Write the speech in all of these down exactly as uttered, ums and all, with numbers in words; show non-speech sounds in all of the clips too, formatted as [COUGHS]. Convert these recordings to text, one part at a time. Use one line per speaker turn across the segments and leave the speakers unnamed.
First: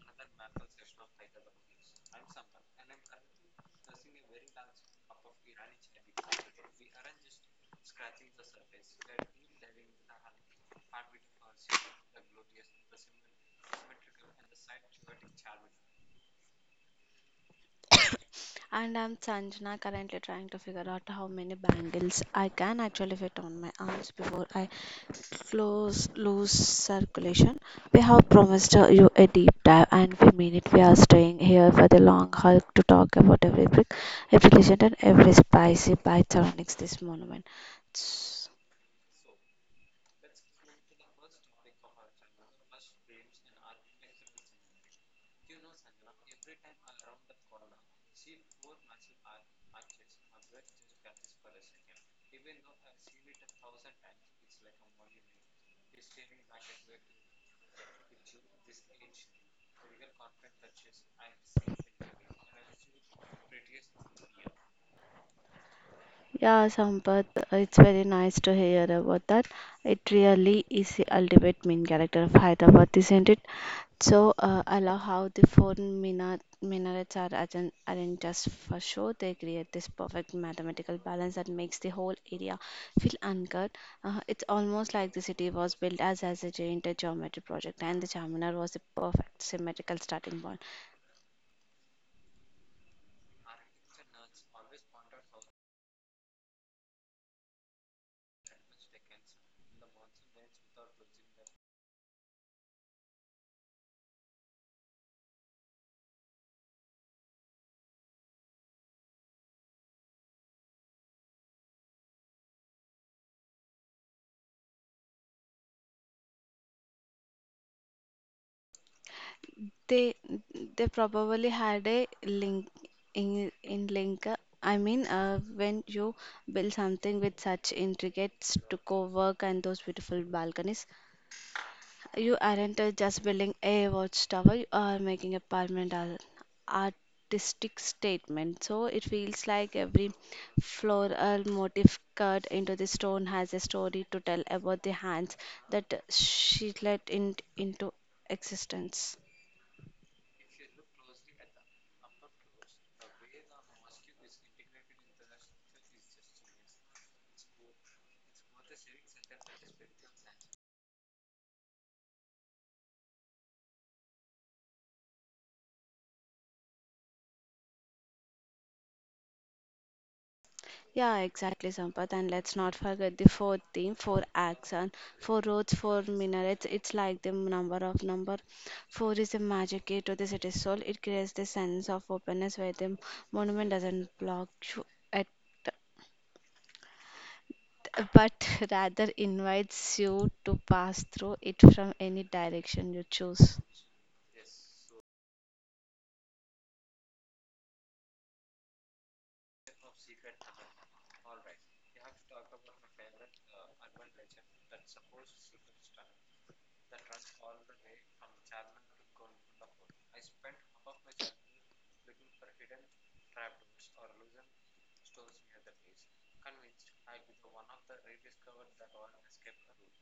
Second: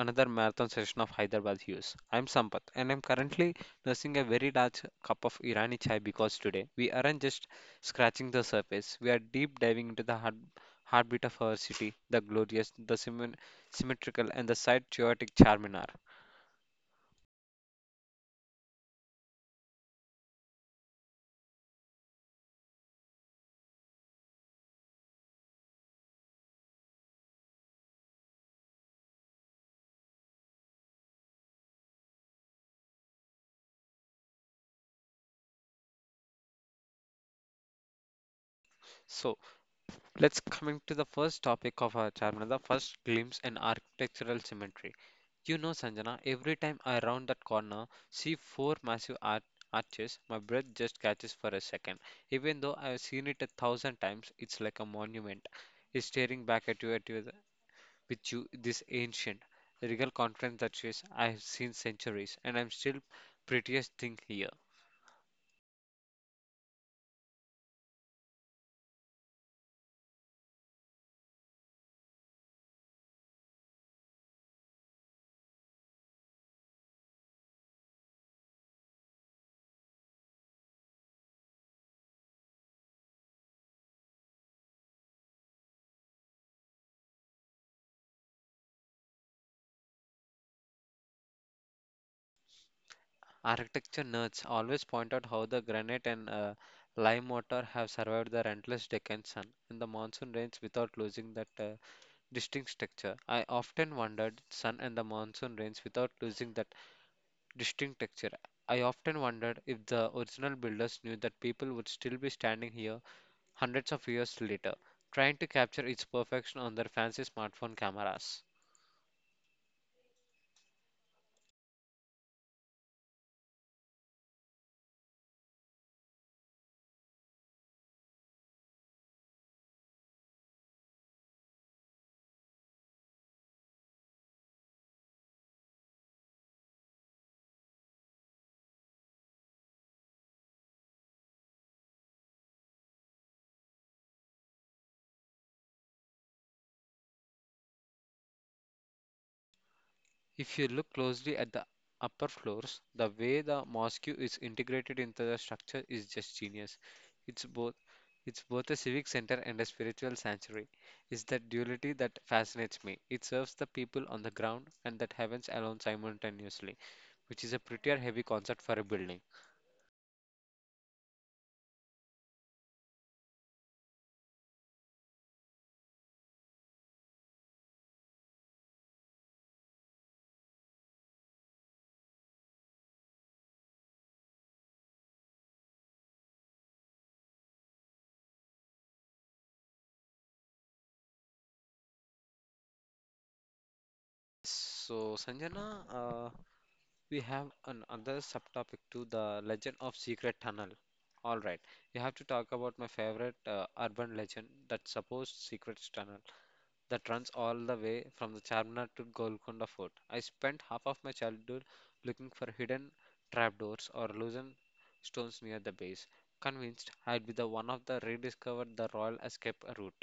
another marathon session of Hyderabad Hues. I'm Sampath and I'm currently nursing a very large cup of Irani chai because today we aren't just scratching the surface, we are deep diving into the heart, heartbeat of our city, the glorious, the symmen- symmetrical, and the site chaotic Charminar.
And I'm Sanjana, currently trying to figure out how many bangles I can actually fit on my arms before I close lose circulation. We have promised uh, you a deep dive, and we mean it. We are staying here for the long haul to talk about every brick, every legend, and every spicy bite surrounding this monument.
So, Let's coming to the first topic of our chapter, the first glimpse and architectural symmetry. You know, Sanjana, every time I round that corner, see four massive arch- arches, my breath just catches for a second. Even though I've seen it a thousand times, it's like a monument. It's staring back at you, at you, with you, this ancient, regal conference that says, I've seen centuries, and I'm still prettiest thing here.
Yeah, Sampath, it's very nice to hear about that. It really is the ultimate main character of Hyderabad, isn't it? So, uh, I love how the four mina- minarets are arran- arranged just for show. They create this perfect mathematical balance that makes the whole area feel anchored. Uh, it's almost like the city was built as, as a giant geometry project, and the Charminar was the perfect symmetrical starting point.
Architecture nerds always point out how the granite and uh, lime mortar have survived the relentless Deccan sun and the monsoon rains without losing that uh, distinct texture. I often wondered sun and the monsoon rains without losing that distinct texture. I often wondered if the original builders knew that people would still be standing here hundreds of years later, trying to capture its perfection on their fancy smartphone cameras.
They they probably had a link in in link. uh, I mean, uh, when you build something with such intricate stucco work and those beautiful balconies, you aren't uh, just building a watchtower. You are making a permanent ar- artistic statement. So it feels like every floral motif cut into the stone has a story to tell about the hands that she let in, into existence.
If you look closely at the upper floors, the way the mosque is integrated into the structure is just genius. It's both it's both a civic center and a spiritual sanctuary. It's that duality that fascinates me. It serves the people on the ground and that heavens alone simultaneously, which is a prettier heavy concept for a building.
Yeah, exactly, Sampath. And let's not forget the fourth theme, four acts and four roads, four minarets. It's like the number of number. Four is the magic key to the city's soul. It creates the sense of openness where the monument doesn't block you at, but [LAUGHS] rather invites you to pass through it from any direction you choose.
So, Sanjana, uh, we have another subtopic to the legend of secret tunnel. All right, we have to talk about my favorite uh, urban legend, that supposed secret tunnel that runs all the way from the Charminar to Golconda Fort. I spent half of my childhood looking for hidden trapdoors or loosened stones near the base, convinced I'd be the one of the rediscovered the Royal Escape route.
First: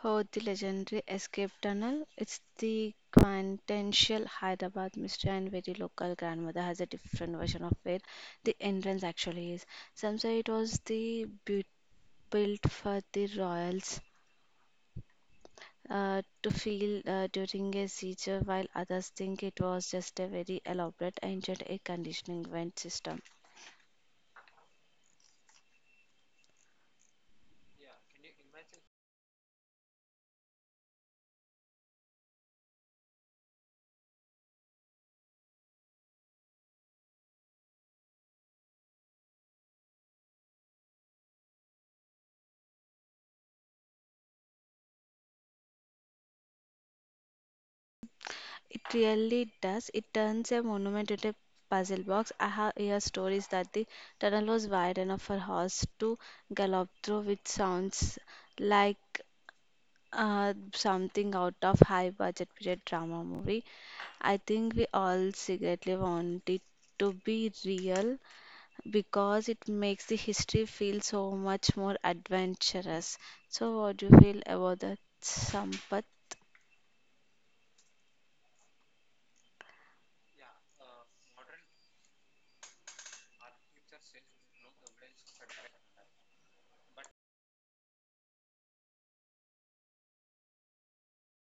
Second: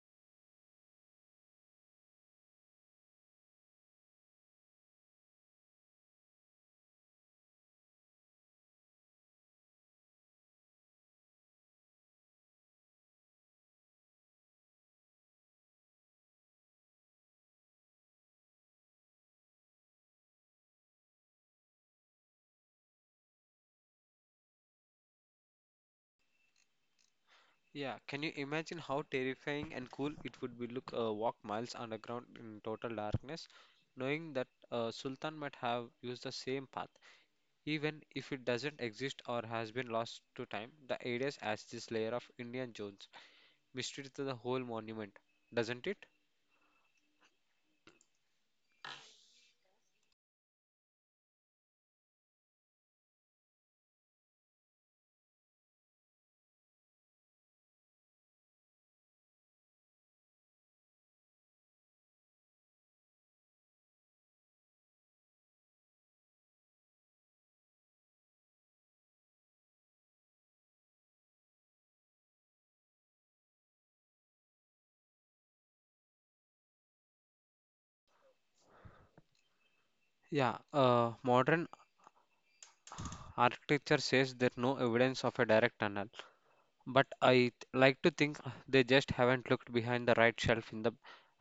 Heard the legendary escape tunnel? It's the quintessential Hyderabad mystery, and very local grandmother has a different version of where the entrance actually is. Some say it was the bu- built for the royals uh, to feel uh, during a siege, while others think it was just a very elaborate ancient air conditioning vent system.
Yeah, can you imagine how terrifying and cool it would be look uh, walk miles underground in total darkness, knowing that uh, Sultan might have used the same path, even if it doesn't exist or has been lost to time. The areas adds this layer of Indian Jones mystery to the whole monument, doesn't it?
It really does. It turns a monument into a puzzle box. I have heard stories that the tunnel was wide enough for horse to gallop through, which sounds like uh, something out of high-budget period drama movie. I think we all secretly want it to be real because it makes the history feel so much more adventurous. So, what do you feel about that, Sampath?
Yeah, uh, modern architecture says there's no evidence of a direct tunnel. But I th- like to think uh, they just haven't looked behind the right shelf in the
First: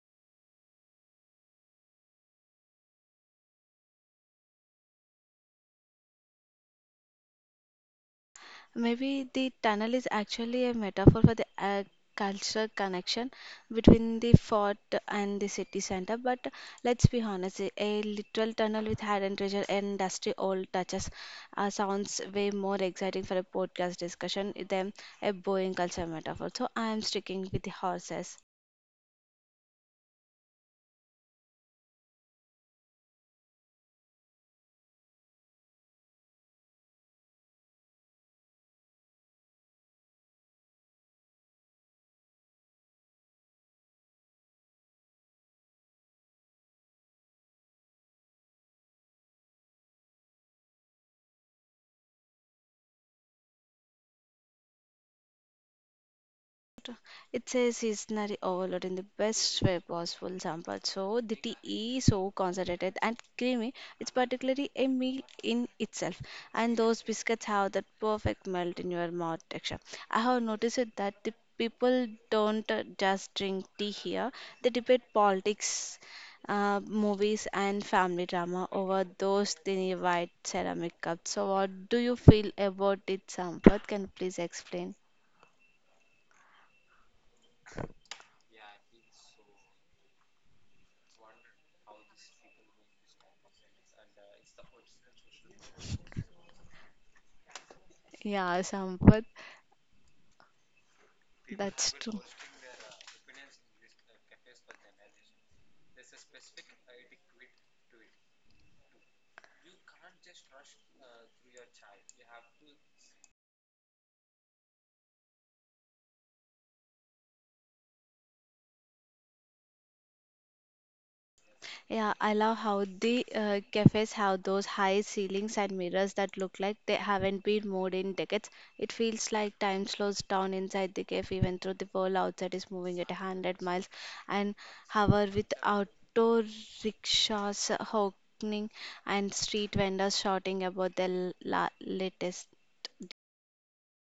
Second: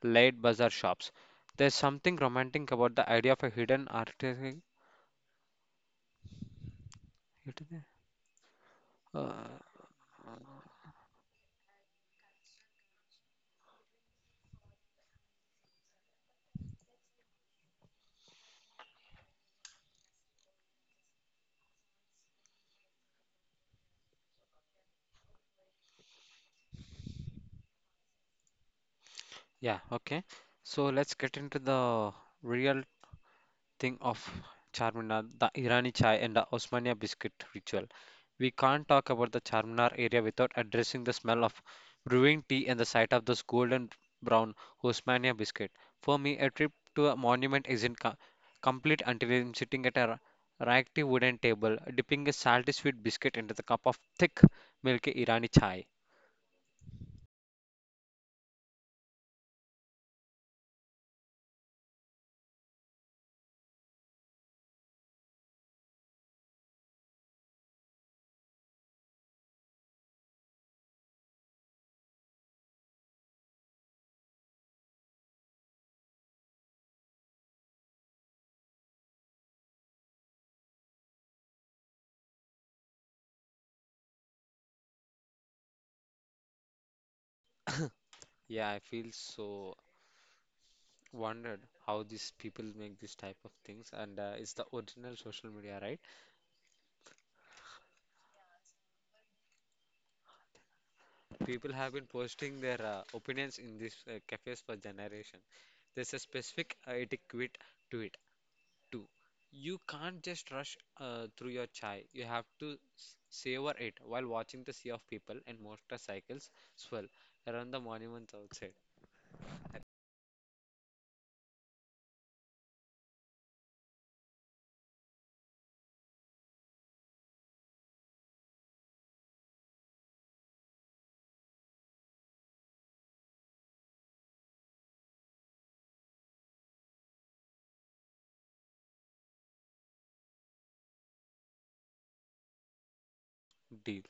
late bazaar shops. There's something romantic about the idea of a hidden artifact.
Maybe the
Uh,
tunnel is actually a metaphor for the uh, cultural connection between the fort and the city center. But let's be honest, a a literal tunnel with hidden treasure and dusty old touches uh, sounds way more exciting for a podcast discussion than a boring culture metaphor. So I am sticking with the horses.
yeah, okay. So let's get into the real think of Charminar, the Irani chai, and the Osmania biscuit ritual. We can't talk about the Charminar area without addressing the smell of brewing tea and the sight of those golden brown Osmania biscuit. For me, a trip to a monument isn't co- complete until I'm sitting at a ra- raggedy wooden table, dipping a salty sweet biscuit into the cup of thick, milky Irani chai.
It says a sensory overload in the best way possible sample. So the tea is so concentrated and creamy. It's particularly a meal in itself. And those biscuits have that perfect melt in your mouth texture. I have noticed it that the people don't uh, just drink tea here. They debate politics, uh, movies, and family drama over those tiny white ceramic cups. So what do you feel about it, Sampath? Can you please explain?
[COUGHS] Yeah, I feel so wondered how these people make these type of things, and uh, it's the original social media, right?
Yeah, Sampath.
People
That's
have been
true.
posting their uh, opinions in these uh, cafes for generation. There's a specific uh, etiquette to it too. You can't just rush uh, through your chai. You have to s- savor it while watching the sea of people and motorcycles swirl around the monuments outside.
Yeah, I love how the uh, cafes have those high ceilings and mirrors that look like they haven't been moved in decades. It feels like time slows down inside the cafe, even though the world outside is moving at a hundred miles an hour with auto rickshaws honking and street vendors shouting about their la latest.
Deal.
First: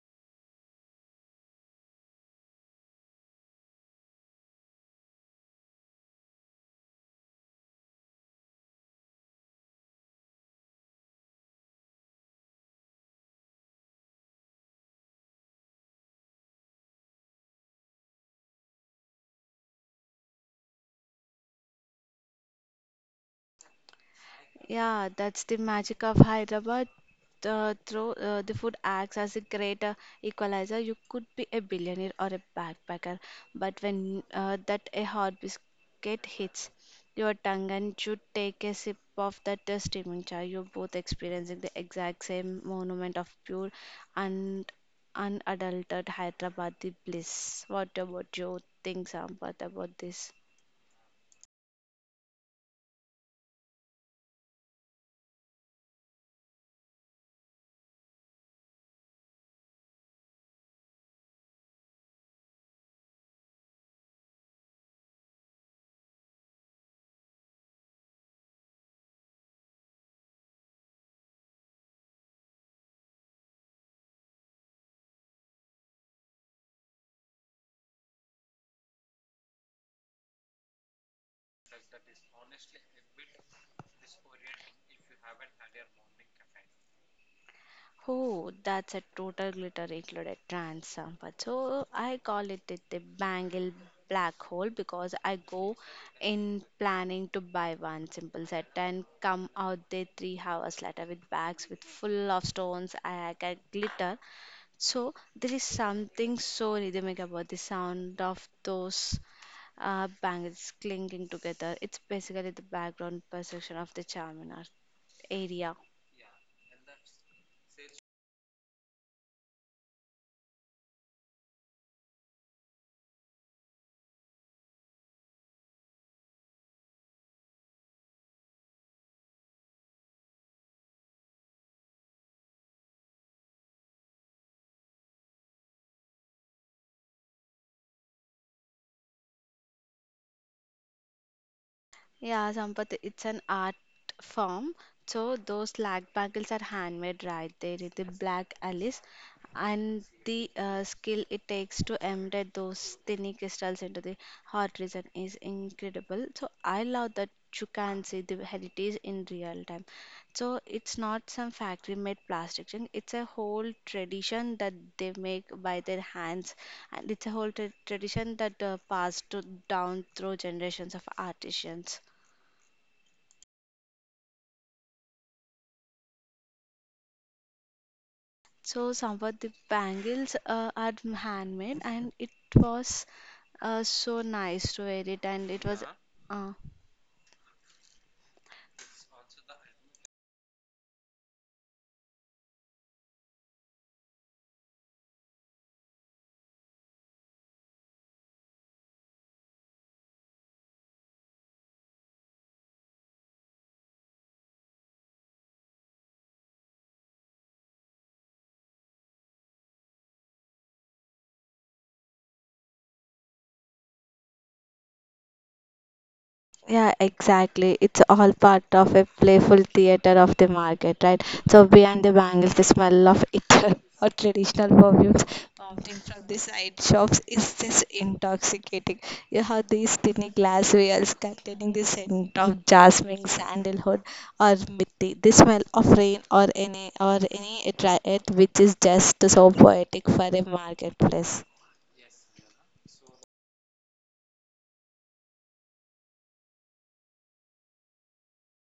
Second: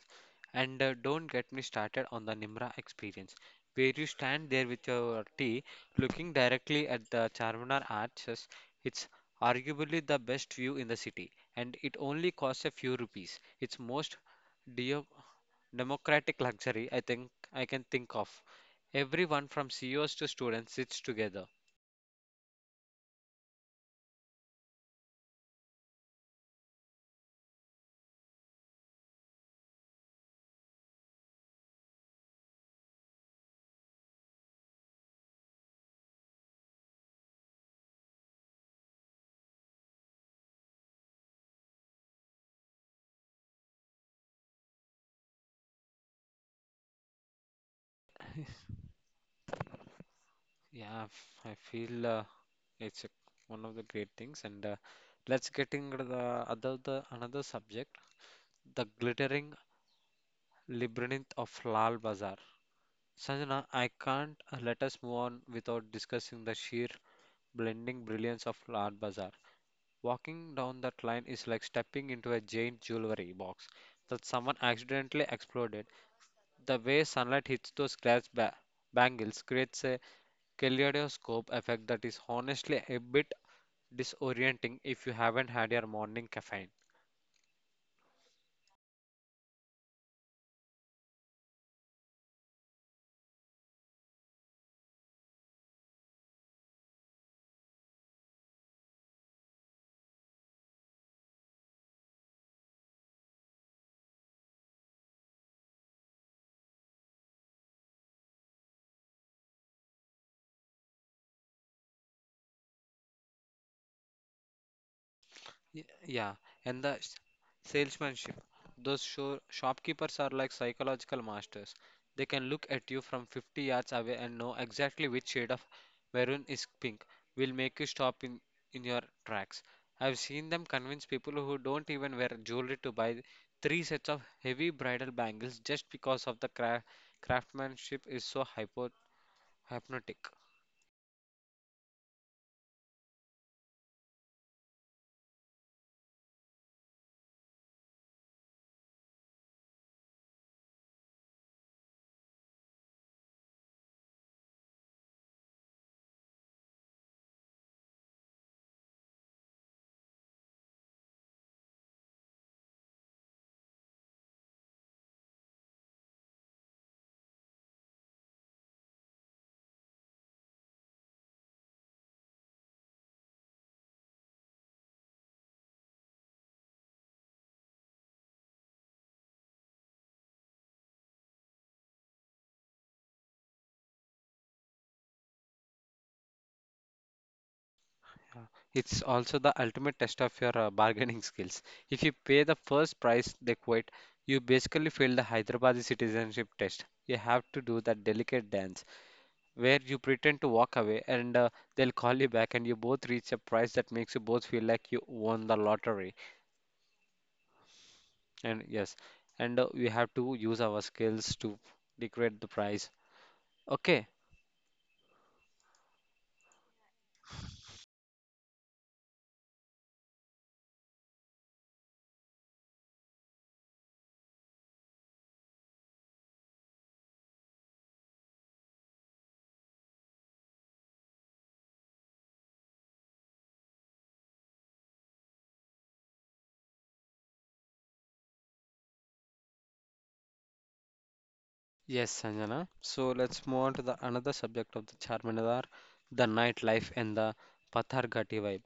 And uh, don't get me started on the Nimra experience, where you stand there with your tea looking directly at the Charminar arches. It's arguably the best view in the city, and it only costs a few rupees. It's most deo- democratic luxury I think I can think of. Everyone from C E Os to students sits together.
Yeah, that's the magic of Hyderabad. Uh, through uh, the food acts as a great uh, equalizer. You could be a billionaire or a backpacker, but when uh, that a hot biscuit hits your tongue and you take a sip of that uh, steaming chai, you're both experiencing the exact same monument of pure and unadulterated Hyderabadi bliss. What about you? Think, Sampath, about this?
Yeah, I feel uh, it's a, one of the great things. And uh, let's get into the other the another subject, the glittering Labyrinth of Lal Bazaar. Sanjana, I can't uh, let us move on without discussing the sheer blending brilliance of Lal Bazaar. Walking down that line is like stepping into a giant jewelry box that someone accidentally exploded. The way sunlight hits those glass ba- bangles creates a kaleidoscope effect that is honestly a bit disorienting if you haven't had your morning caffeine.
Oh, that's a total glitter included trans sample. So I call it it the bangle black hole because I go in planning to buy one simple set and come out there three hours later with bags with full of stones. I get glitter. So there is something so rhythmic about the sound of those uh, bangles clinking together. It's basically the background perception of the Charminar area.
Y- Yeah, and the s- salesmanship. Those sho shopkeepers are like psychological masters. They can look at you from fifty yards away and know exactly which shade of maroon is pink will make you stop in, in your tracks. I've seen them convince people who don't even wear jewelry to buy three sets of heavy bridal bangles just because of the cra craftsmanship is so hypo hypnotic.
Yeah, Sampath, it's an art form. So those lag bangles are handmade right there in the black alice and the uh, skill it takes to embed those tiny crystals into the heart region is incredible. So I love that you can see the heritage in real time. So it's not some factory made plastic thing. It's a whole tradition that they make by their hands and it's a whole tra- tradition that uh, passed to, down through generations of artisans. So somewhat the bangles uh, are handmade and it was uh, so nice to wear it and it was uh,
Yeah, it's also the ultimate test of your uh, bargaining [LAUGHS] skills. If you pay the first price they quit, you basically fail the Hyderabadi citizenship test. You have to do that delicate dance where you pretend to walk away and uh, they'll call you back, and you both reach a price that makes you both feel like you won the lottery. And yes, and uh, we have to use our skills to degrade the price. Okay,
yeah, exactly. It's all part of a playful theater of the market, right? So behind the bangles, the smell of ether [LAUGHS] or traditional perfumes wafting from the side shops is just intoxicating. You have these tiny glass vials containing the scent of jasmine, sandalwood, or mithi, the smell of rain or any or any attract which is just so poetic for a marketplace.
yes, Sanjana. So let's move on to the another subject of the Charminar, the nightlife and the Patharghati vibe.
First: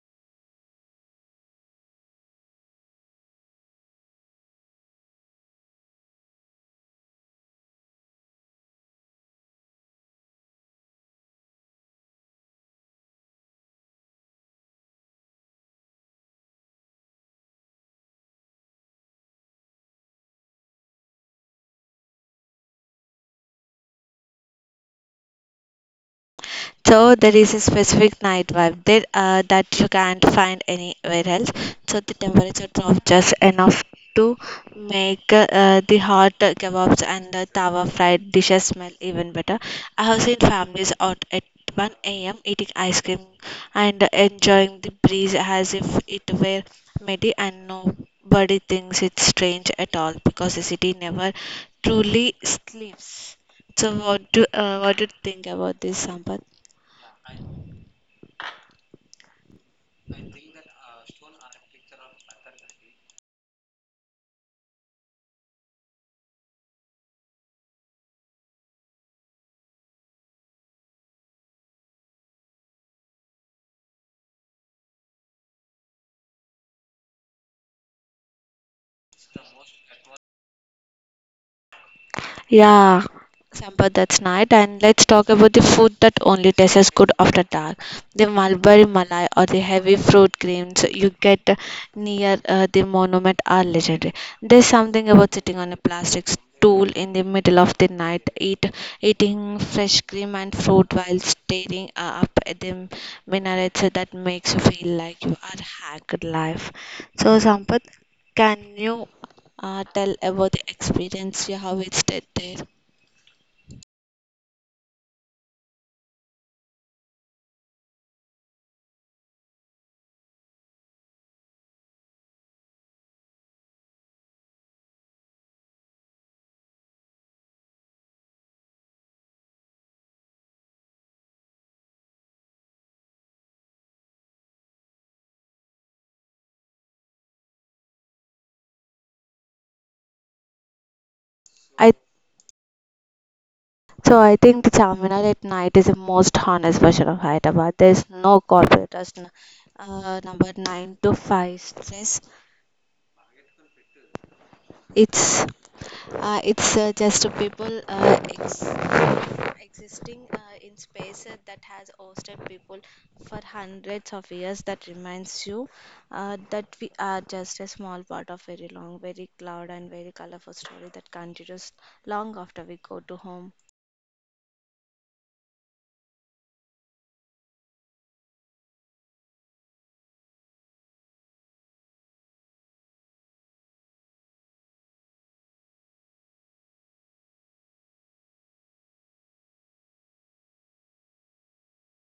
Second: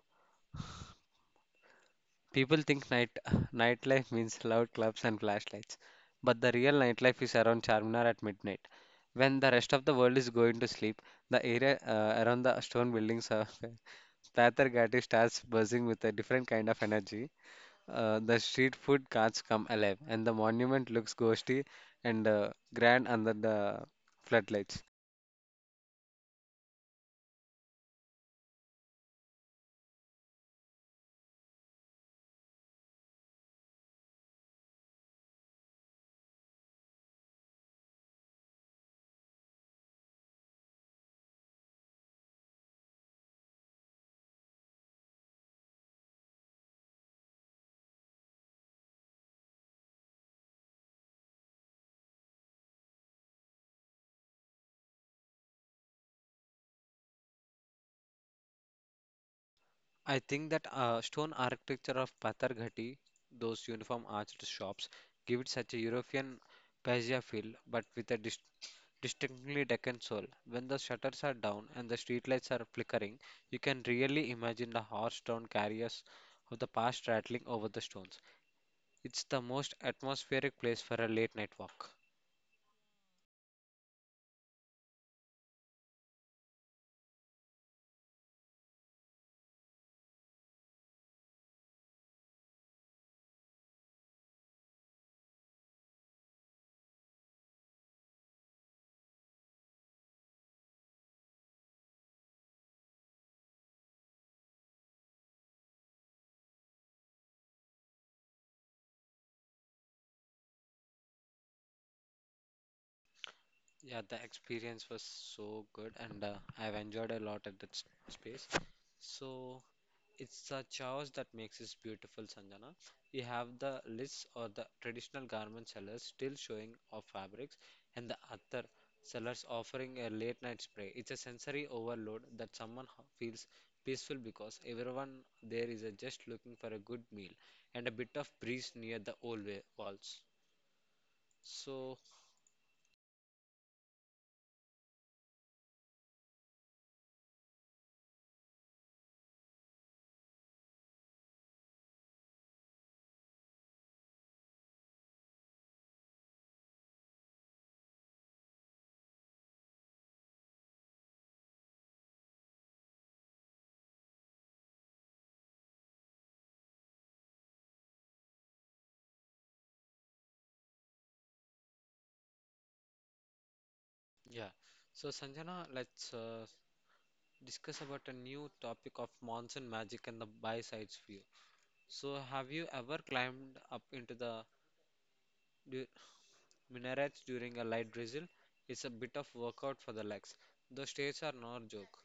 People think night [LAUGHS] nightlife means loud clubs and flashlights, but the real nightlife is around Charminar at midnight. When the rest of the world is going to sleep, the area uh, around the stone buildings of [LAUGHS] Pathar Ghati starts buzzing with a different kind of energy. Uh, the street food carts come alive, and the monument looks ghostly and uh, grand under the floodlights.
So there is a specific night vibe there uh, that you can't find anywhere else. So the temperature drops just enough to make uh, the hot kebabs and the tawa fried dishes smell even better. I have seen families out at one a m eating ice cream and enjoying the breeze as if it were Medi and nobody thinks it's strange at all because the city never truly sleeps. So what do uh, what do you think about this, Sampath?
I think that uh, stone architecture of Patarghati, those uniform arched shops, give it such a European paisia feel, but with a dis distinctly Deccan soul. When the shutters are down and the streetlights are flickering, you can really imagine the horse-drawn carriers of the past rattling over the stones. It's the most atmospheric place for a late night walk.
Yeah, Sampath, that's night. And let's talk about the food that only tastes good after dark. The mulberry malai or the heavy fruit creams you get near uh, the monument are legendary. There's something about sitting on a plastic stool in the middle of the night, eat, eating fresh cream and fruit while staring uh, up at the minarets that makes you feel like you are hacked life. So, Sampath, can you uh, tell about the experience yeah, how it's visited there?
Yeah, the experience was so good, and uh, I've enjoyed a lot at that s- space. So it's the chaos that makes it beautiful, Sanjana. We have the lists or the traditional garment sellers still showing off fabrics, and the other sellers offering a late night spray. It's a sensory overload that someone ho- feels peaceful because everyone there is uh, just looking for a good meal and a bit of breeze near the old wa- walls.
I
So,
so I think the Charminar at night is the most honest version of Hyderabad. There is no corporate rush, n- uh, number nine to five stress. It's uh, it's uh, just people uh, ex- existing uh, in spaces that has hosted people for hundreds of years. That reminds you uh, that we are just a small part of very long, very loud and very colorful story that continues long after we go to home.
yeah. So, Sanjana, let's uh, discuss about a new topic of monsoon magic and the buy sides view. So, have you ever climbed up into the du- minarets during a light drizzle? It's a bit of workout for the legs. The stairs are no joke.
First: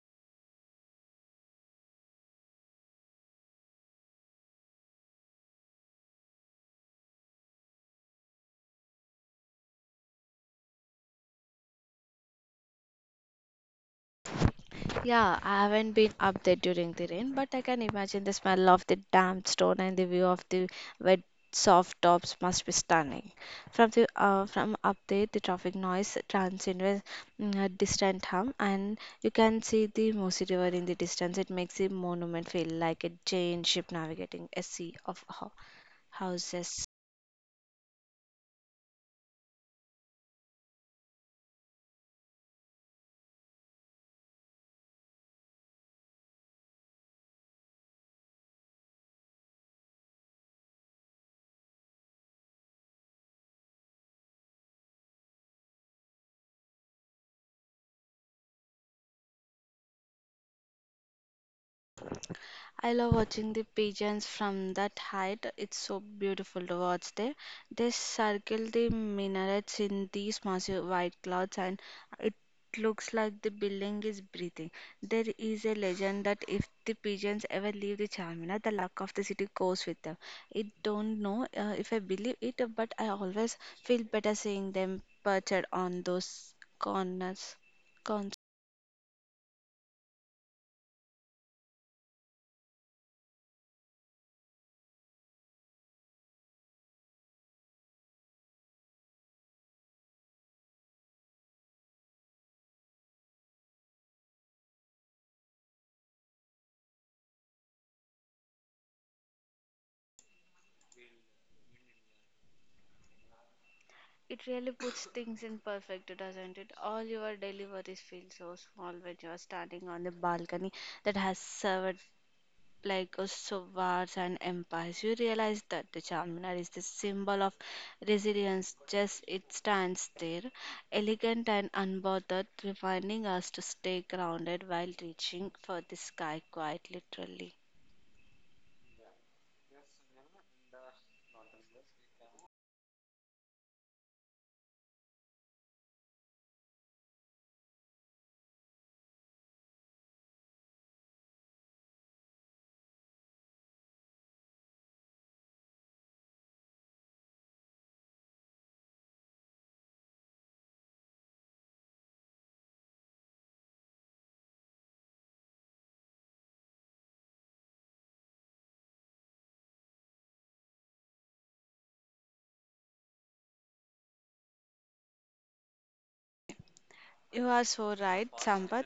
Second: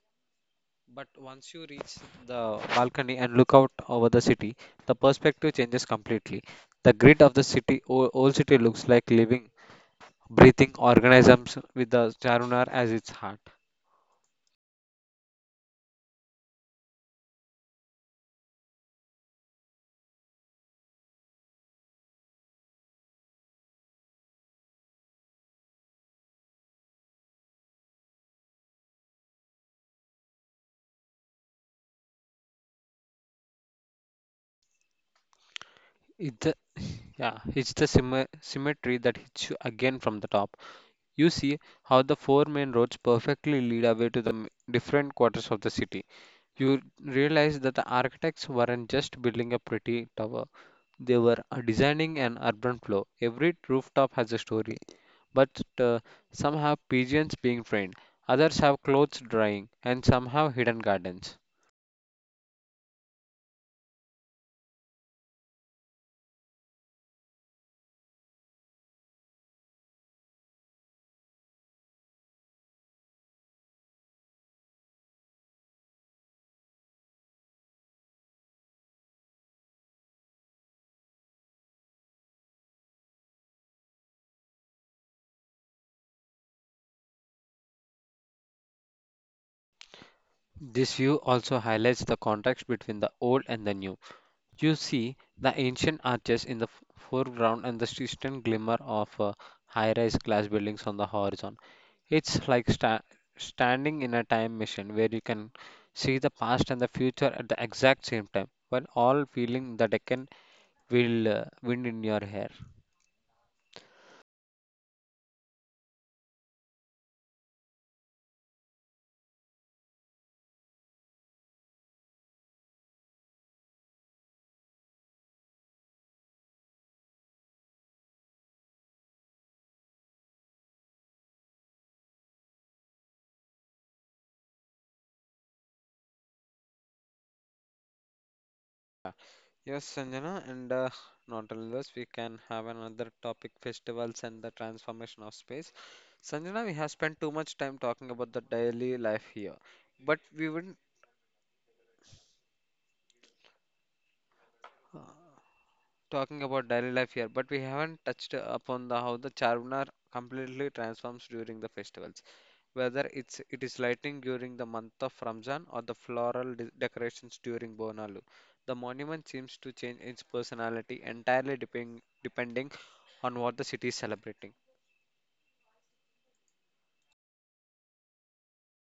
But once you reach the balcony and look out over the city, the perspective changes completely. The grid of the city, o- old city, looks like living, breathing organisms with the Charunar as its heart.
Yeah, I haven't been up there during the rain, but I can imagine the smell of the damp stone and the view of the wet, soft tops must be stunning. From the uh, from up there, the traffic noise turns into a distant hum, and you can see the Musi River in the distance. It makes the monument feel like a giant ship navigating a sea of ho-
It's the,
houses.
[LAUGHS] yeah, it's the symmet- symmetry that hits you again from the top. You see how the four main roads perfectly lead away to the m- different quarters of the city. You realize that the architects weren't just building a pretty tower, they were uh, designing an urban flow. Every rooftop has a story, but uh, some have pigeons being trained, others have clothes drying, and some have hidden gardens.
I love watching the pigeons from that height. It's so beautiful to watch there. They circle the minarets in these massive white clouds and it looks like the building is breathing. There is a legend that if the pigeons ever leave the Charminar, the luck of the city goes with them. I don't know uh, if I believe it, but I always feel better seeing them perched on those corners.
This view also highlights the contrast between the old and the new. You see the ancient arches in the f- foreground and the distant glimmer of uh, high-rise glass buildings on the horizon. It's like sta- standing in a time machine where you can see the past and the future at the exact same time, while all feeling the Deccan will uh, wind in your hair.
It really puts things in perspective, doesn't it? All your deliveries feel so small when you are standing on the balcony that has served like a sovars and empires. You realize that the Charminar is the symbol of resilience, just it stands there, elegant and unbothered, reminding us to stay grounded while reaching for the sky quite literally.
Yes, Sanjana, and uh, not only this, we can have another topic festivals and the transformation of space. Sanjana, we have spent too much time talking about the daily life here, but we would talking about daily life here, but we haven't touched upon the how the Charminar completely transforms during the festivals. Whether it's it is lighting during the month of Ramzan or the floral de- decorations during Bonalu, the monument seems to change its personality entirely depending depending on what the city is celebrating.
You are so right, Sampath.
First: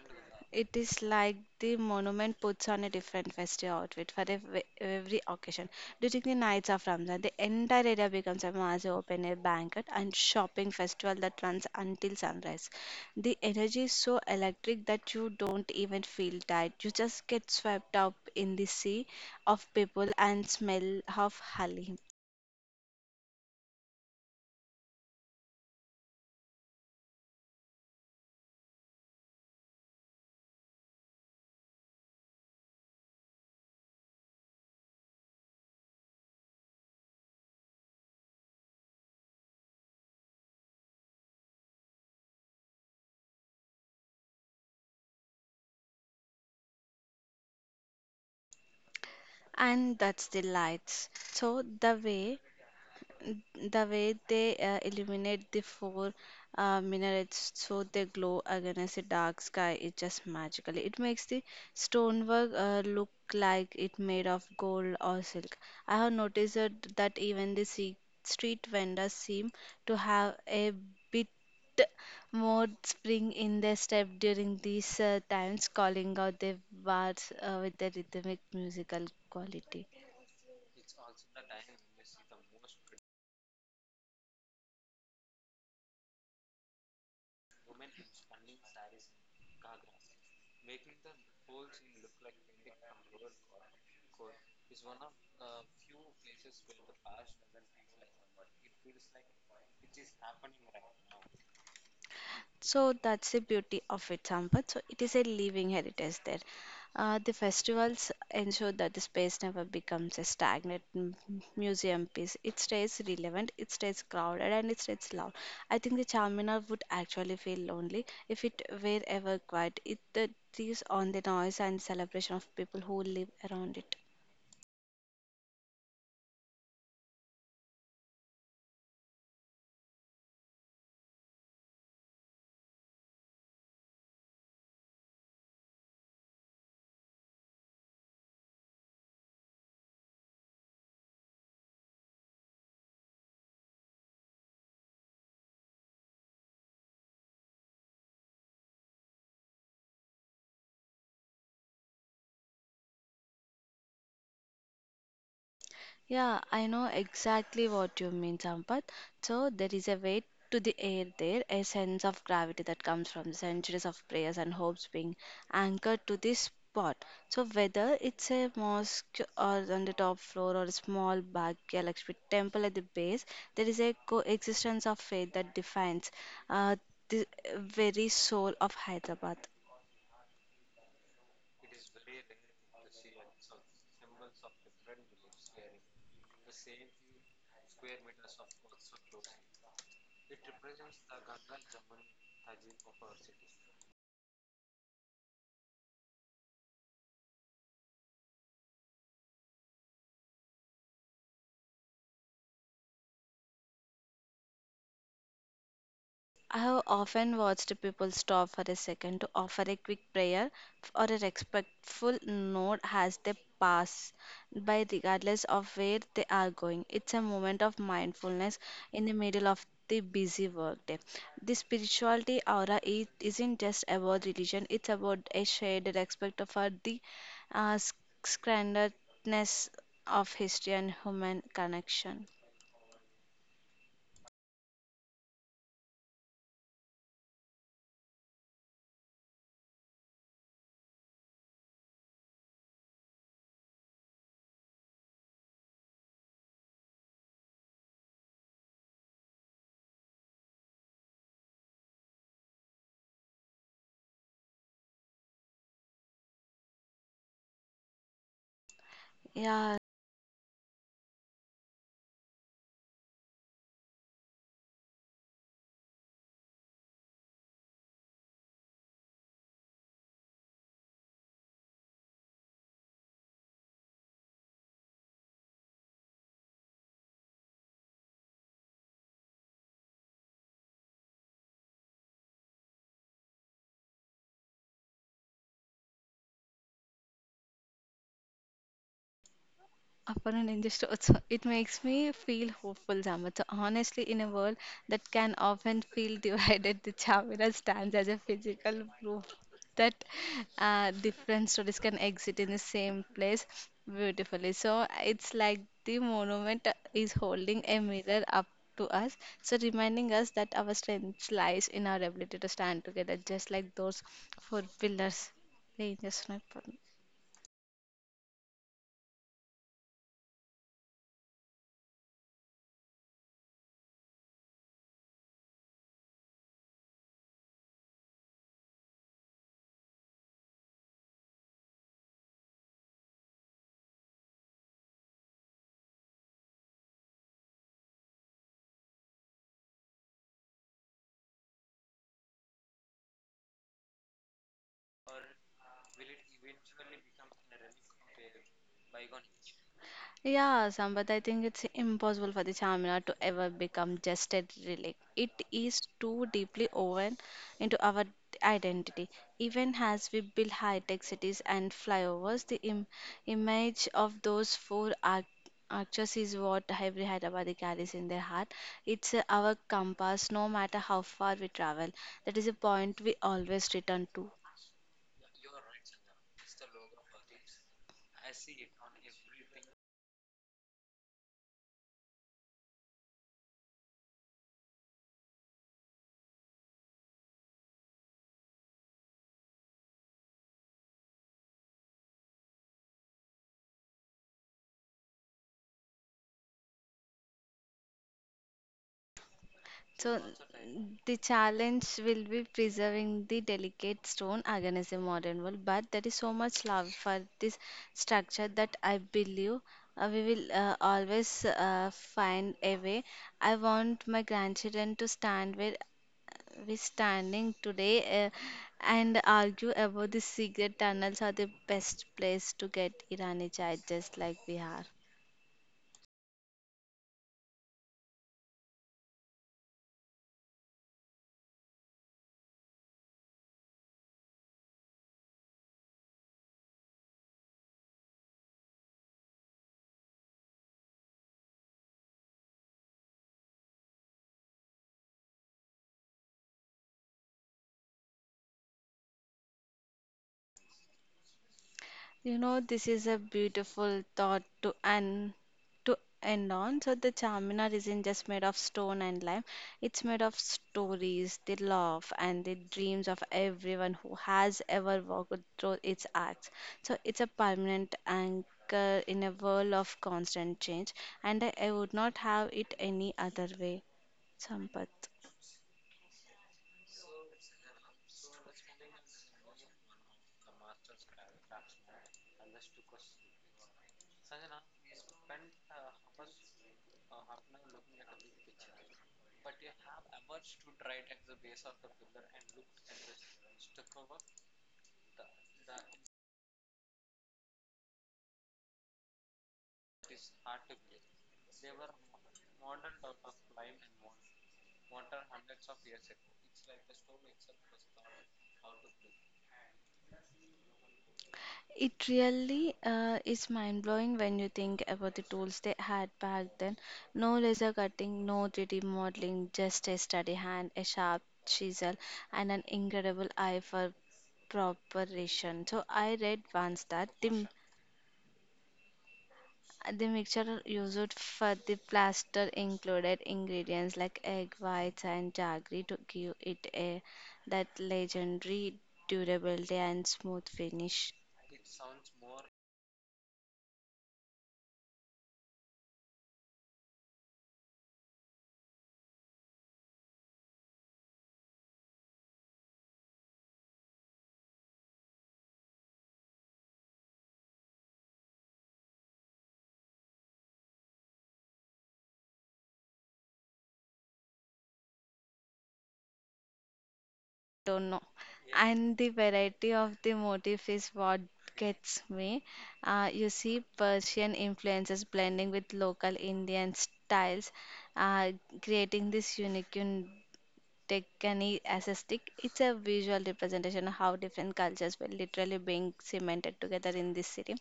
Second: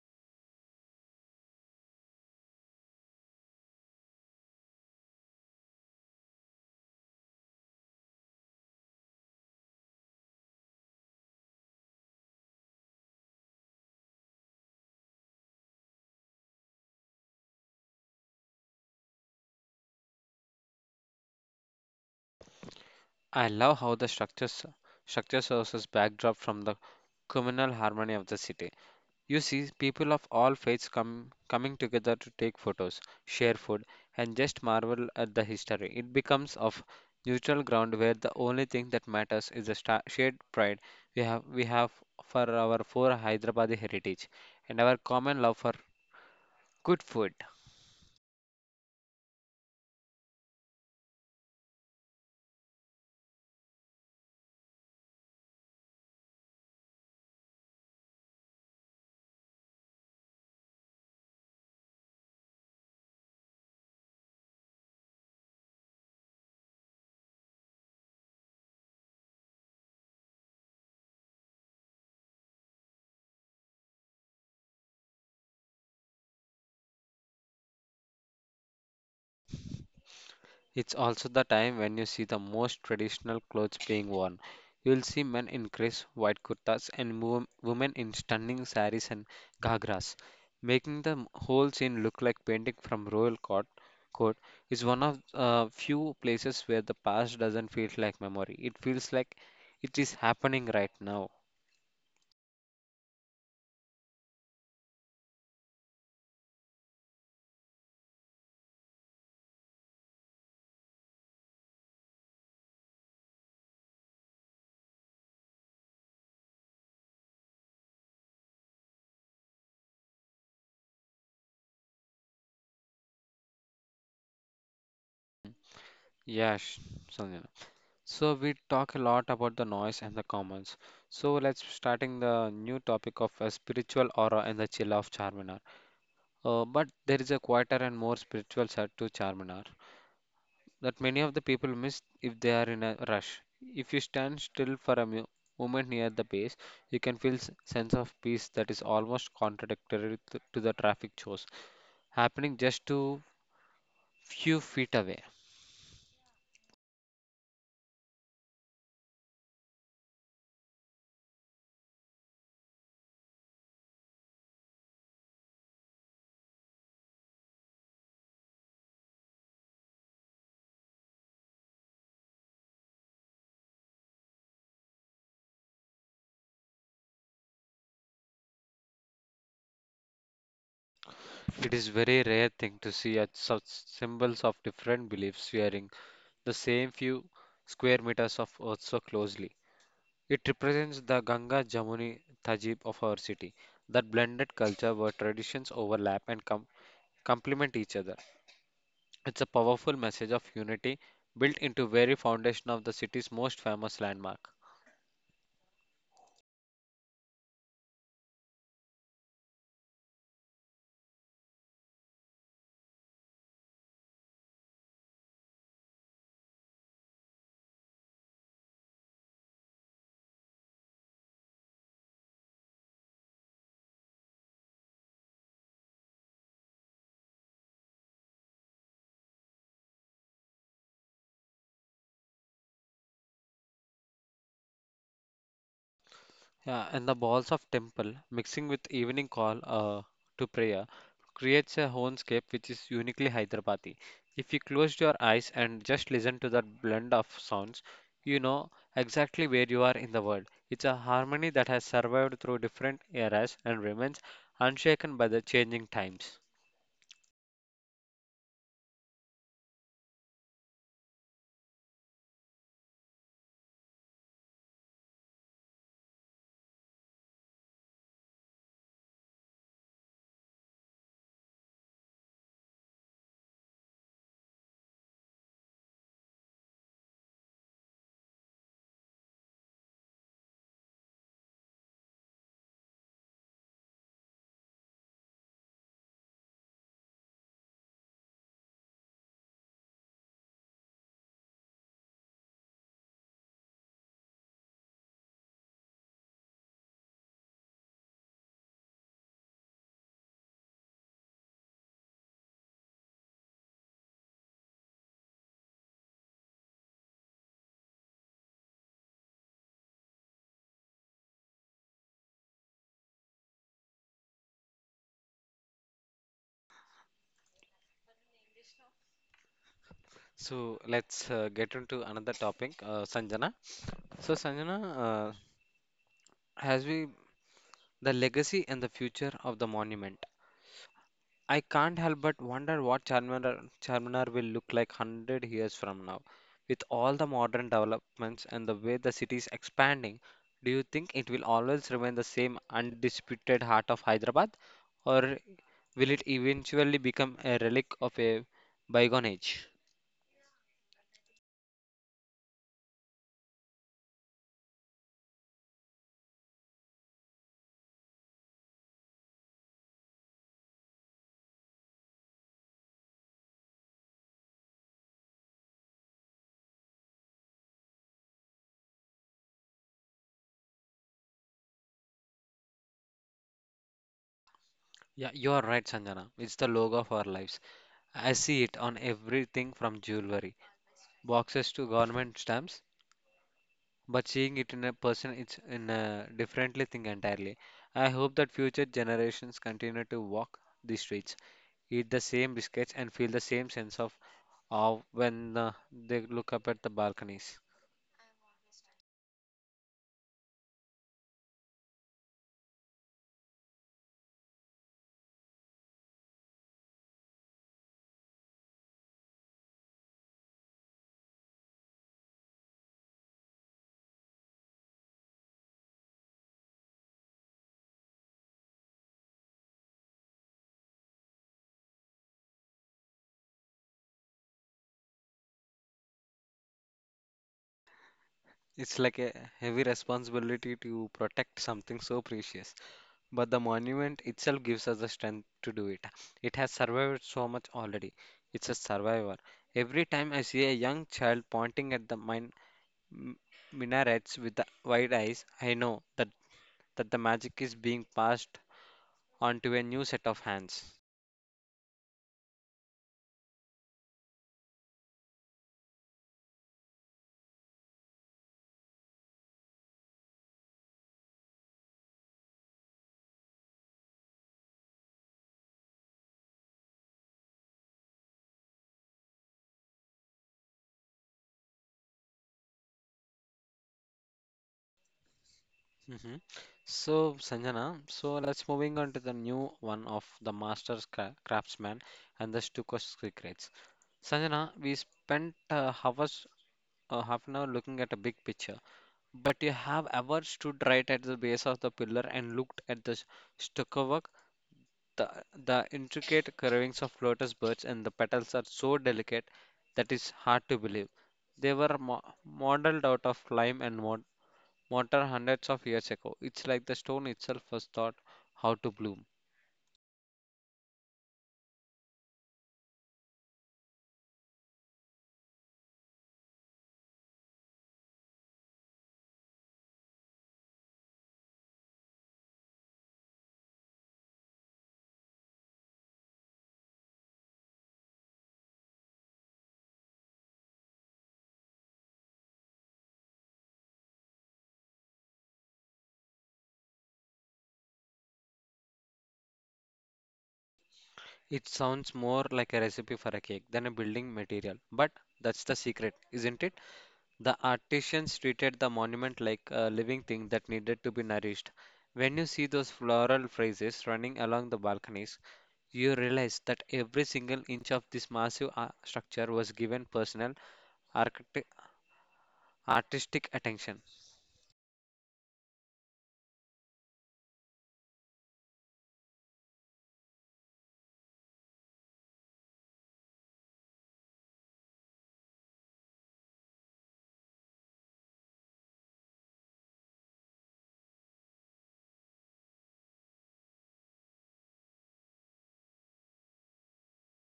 It is like the monument puts on a different festive outfit for ev- every occasion. During the nights of Ramzan, the entire area becomes a massive open air banquet and shopping festival that runs until sunrise. The energy is so electric that you don't even feel tired. You just get swept up in the sea of people and smell of halim.
I love how the structures structure serves as backdrop from the communal harmony of the city. You see people of all faiths come coming together to take photos, share food, and just marvel at the history. It becomes of neutral ground where the only thing that matters is the sta- shared pride we have we have for our four Hyderabadi heritage and our common love for good food.
And that's the lights. So the way the way they uh, illuminate the four uh, minarets so they glow against the dark sky is just magical. It makes the stonework uh, look like it made of gold or silk. I have noticed that that even the se- street vendors seem to have a bit more spring in their step during these uh, times, calling out their bars uh, with their rhythmic musical quality.
It's also the time when you see the most traditional clothes being worn. You'll see men in crisp white kurtas and wo- women in stunning saris and ghagras, making the m- whole scene look like painting from royal court. Court is one of uh, few places where the past doesn't feel like memory. It feels like it is happening right now.
So that's the beauty of it, Sampath. So it is a living heritage there. Uh, the festivals ensure that the space never becomes a stagnant m- museum piece. It stays relevant, it stays crowded, and it stays loud. I think the Charminar would actually feel lonely if it were ever quiet. It uh, thrives on the noise and celebration of people who live around it.
Yeah, Sonia. So we talk a lot about the noise and the commons. So let's starting the new topic of a spiritual aura and the chill of Charminar. Uh, but there is a quieter and more spiritual side to Charminar that many of the people miss if they are in a rush. If you stand still for a mu- moment near the base, you can feel s- sense of peace that is almost contradictory to, to the traffic chores happening just to few feet away.
Yeah, I know exactly what you mean, Sampath. So there is a weight to the air there, a sense of gravity that comes from the centuries of prayers and hopes being anchored to this spot. So whether it's a mosque or on the top floor or a small backyard like with temple at the base, there is a coexistence of faith that defines uh, the very soul of Hyderabad.
It is very rare thing to see at such symbols of different beliefs sharing the same few square meters of earth so closely. It represents the Ganga Jamuni Tajib of our city, that blended culture where traditions overlap and com- complement each other. It's a powerful message of unity built into very foundation of the city's most famous landmark.
I have often watched people stop for a second to offer a quick prayer or a respectful nod as they pass by, regardless of where they are going. It's a moment of mindfulness in the middle of the busy workday. The spirituality aura is, isn't just about religion, it's about a shared respect for the uh, sc- sacredness of history and human connection.
Yeah, and the balls of temple mixing with evening call uh, to prayer creates a soundscape which is uniquely Hyderabadi. If you closed your eyes and just listen to that blend of sounds, you know exactly where you are in the world. It's a harmony that has survived through different eras and remains unshaken by the changing times.
Yeah, upon an industry, it's, it makes me feel hopeful, Samat. So honestly, in a world that can often feel divided, the Chamira stands as a physical proof that uh, different stories can exist in the same place beautifully. So it's like the monument is holding a mirror up to us, so reminding us that our strength lies in our ability to stand together, just like those four pillars. They just not put-
So let's uh, get into another topic, uh, Sanjana. So, Sanjana, uh, as we the legacy and the future of the monument. I can't help but wonder what Charminar, Charminar will look like one hundred years from now. With all the modern developments and the way the city is expanding, do you think it will always remain the same undisputed heart of Hyderabad? Or will it eventually become a relic of a bygone age?
Yeah, Sampath, I think it's impossible for the Chamina to ever become just a relic. It is too deeply woven into our identity. Even as we build high-tech cities and flyovers, the Im- image of those four arch- arches is what every Hyderabadi carries in their heart. It's uh, our compass, no matter how far we travel. That is a point we always return to.
Yeah, you are right, Sanjana. It's the logo of our lives. I see it on everything from jewelry boxes to government stamps. But seeing it in a person it's in a differently thing entirely. I hope that future generations continue to walk the streets, eat the same biscuits, and feel the same sense of awe when uh, they look up at the balconies.
So the challenge will be preserving the delicate stone against the modern world, but there is so much love for this structure that I believe uh, we will uh, always uh, find a way. I want my grandchildren to stand where we're standing today uh, and argue about the secret tunnels are the best place to get Irani chai, just like we are.
It's like a heavy responsibility to protect something so precious, but the monument itself gives us the strength to do it. It has survived so much already. It's a survivor. Every time I see a young child pointing at the mine m- minarets with the wide eyes, I know that, that the magic is being passed on to a new set of hands.
You know, this is a beautiful thought to end to end on. So the Charminar isn't just made of stone and lime; it's made of stories, the love, and the dreams of everyone who has ever walked through its arcs. So it's a permanent anchor in a world of constant change, and I, I would not have it any other way. Sampath.
hmm So, Sanjana, so let's moving on to the new one of the master cra- craftsman and the Stukas secrets. Sanjana, we spent uh, hours, uh, half an hour looking at a big picture, but you have ever stood right at the base of the pillar and looked at the s- stucco work? The, the intricate curvings of lotus buds and the petals are so delicate that it's hard to believe. They were mo- modeled out of lime and mo- mortar hundreds of years ago. It's like the stone itself was taught how to bloom.
It really uh, is mind blowing when you think about the tools they had back then. No laser cutting, no three D modeling, just a steady hand, a sharp chisel, and an incredible eye for preparation. So I read once that the the mixture used for the plaster included ingredients like egg whites and jaggery to give it a that legendary durability and smooth finish.
It sounds more like a recipe for a cake than a building material, but that's the secret, isn't it? The artisans treated the monument like a living thing that needed to be nourished. When you see those floral phrases running along the balconies, you realize that every single inch of this massive ar- structure was given personal architect- artistic attention.
Don't know. And the variety of the motif is what gets me. Uh, you see Persian influences blending with local Indian styles, uh, creating this unique un- Deccani aesthetic. It's a visual representation of how different cultures were literally being cemented together in this city.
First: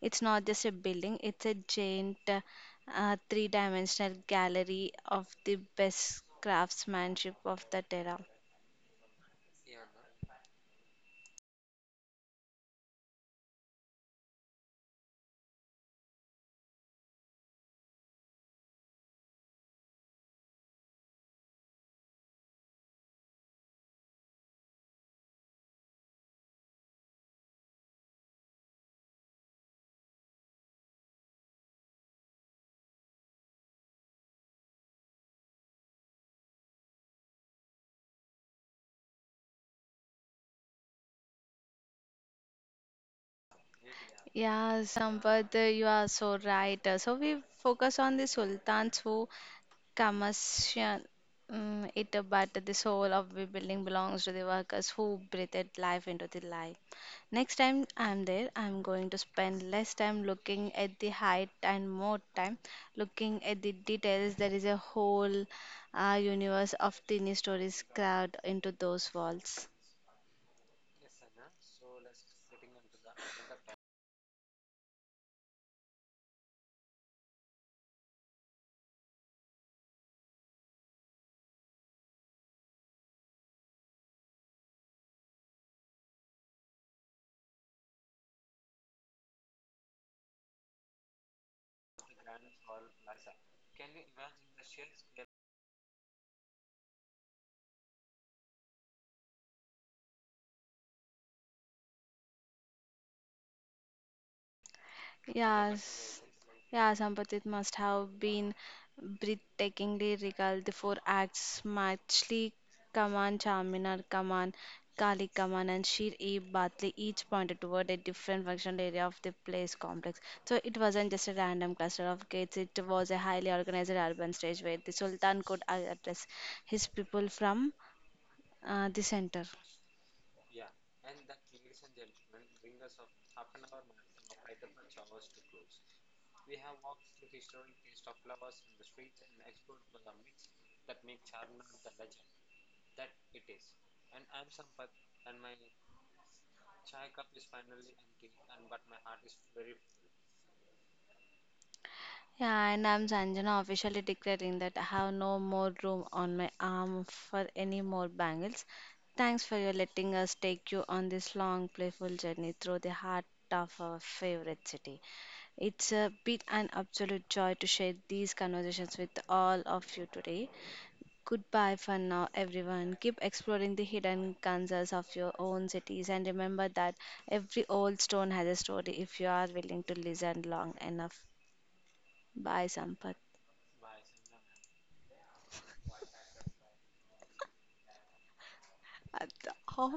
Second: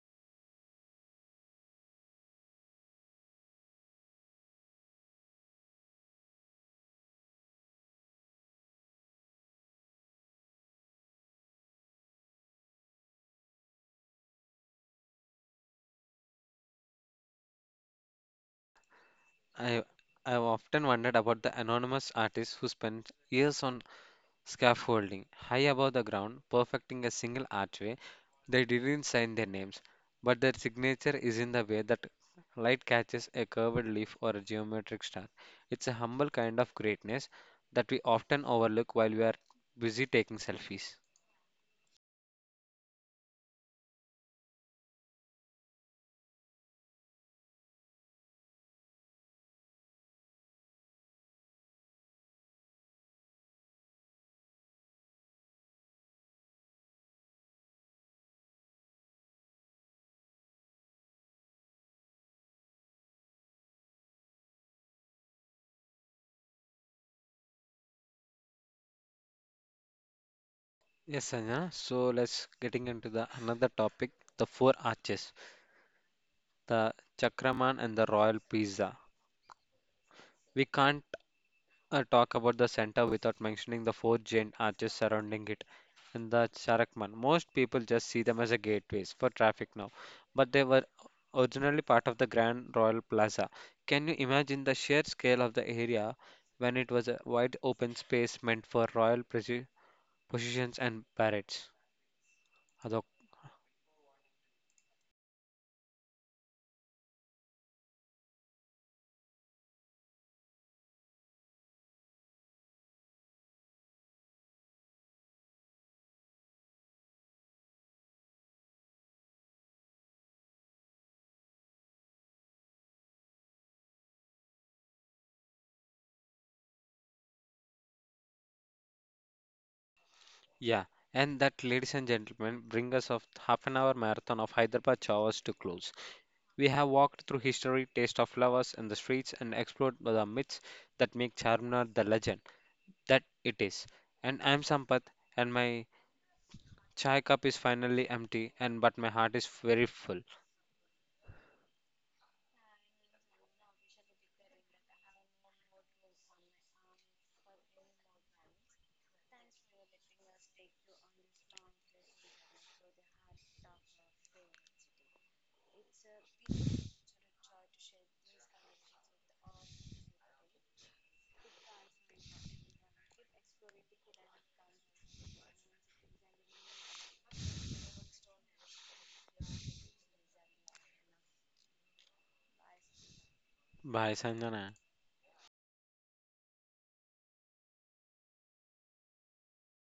It's not just a building, it's a giant uh, three dimensional gallery of the best craftsmanship of that era.
I I've often wondered about the anonymous artists who spent years on scaffolding high above the ground, perfecting a single archway. They didn't sign their names, but their signature is in the way that light catches a curved leaf or a geometric star. It's a humble kind of greatness that we often overlook while we are busy taking selfies.
Yeah, Sampath, uh, you are so right. Uh, So we focus on the sultans who commission um, it, uh, but the soul of the building belongs to the workers who breathed life into the life. Next time I'm there, I'm going to spend less time looking at the height and more time looking at the details. There is a whole uh, universe of tiny stories carved into those walls.
Yes, Anya. So let's getting into the another topic, the four arches, the Chakraman and the Royal Pizza. We can't uh, talk about the center without mentioning the four giant arches surrounding it and the Charakman. Most people just see them as a gateways for traffic now, but they were originally part of the Grand Royal Plaza. Can you imagine the sheer scale of the area when it was a wide open space meant for royal presi- processions and parades?
Yes, yeah, Sampath, must have been breathtakingly regal. The four acts, Machli Kaman, Charminar Kaman, Kali Kaman, and Shir-e-Batli, each pointed toward a different functional area of the place complex. So it wasn't just a random cluster of gates, it was a highly organized urban stage where the Sultan could address his people from uh, the center.
Yeah, and that, ladies and gentlemen, bring us of half an hour marathon of Hyderabad Chawas to close. We have walked through history, taste of flowers in the streets, and explored the myths that make Charminar the legend that it is. And I'm Sampath, and my chai cup is finally empty, and but my heart is very full.
Yeah, and I'm Sanjana officially declaring that I have no more room on my arm for any more bangles. Thanks for your letting us take you on this long, playful journey through the heart of our favorite city. It's a bit an absolute joy to share these conversations with all of you today. Goodbye for now, everyone. Keep exploring the hidden kansas of your own cities and remember that every old stone has a story if you are willing to listen long enough. Bye, Sampath.
Bye, Sanjana.
好的，好，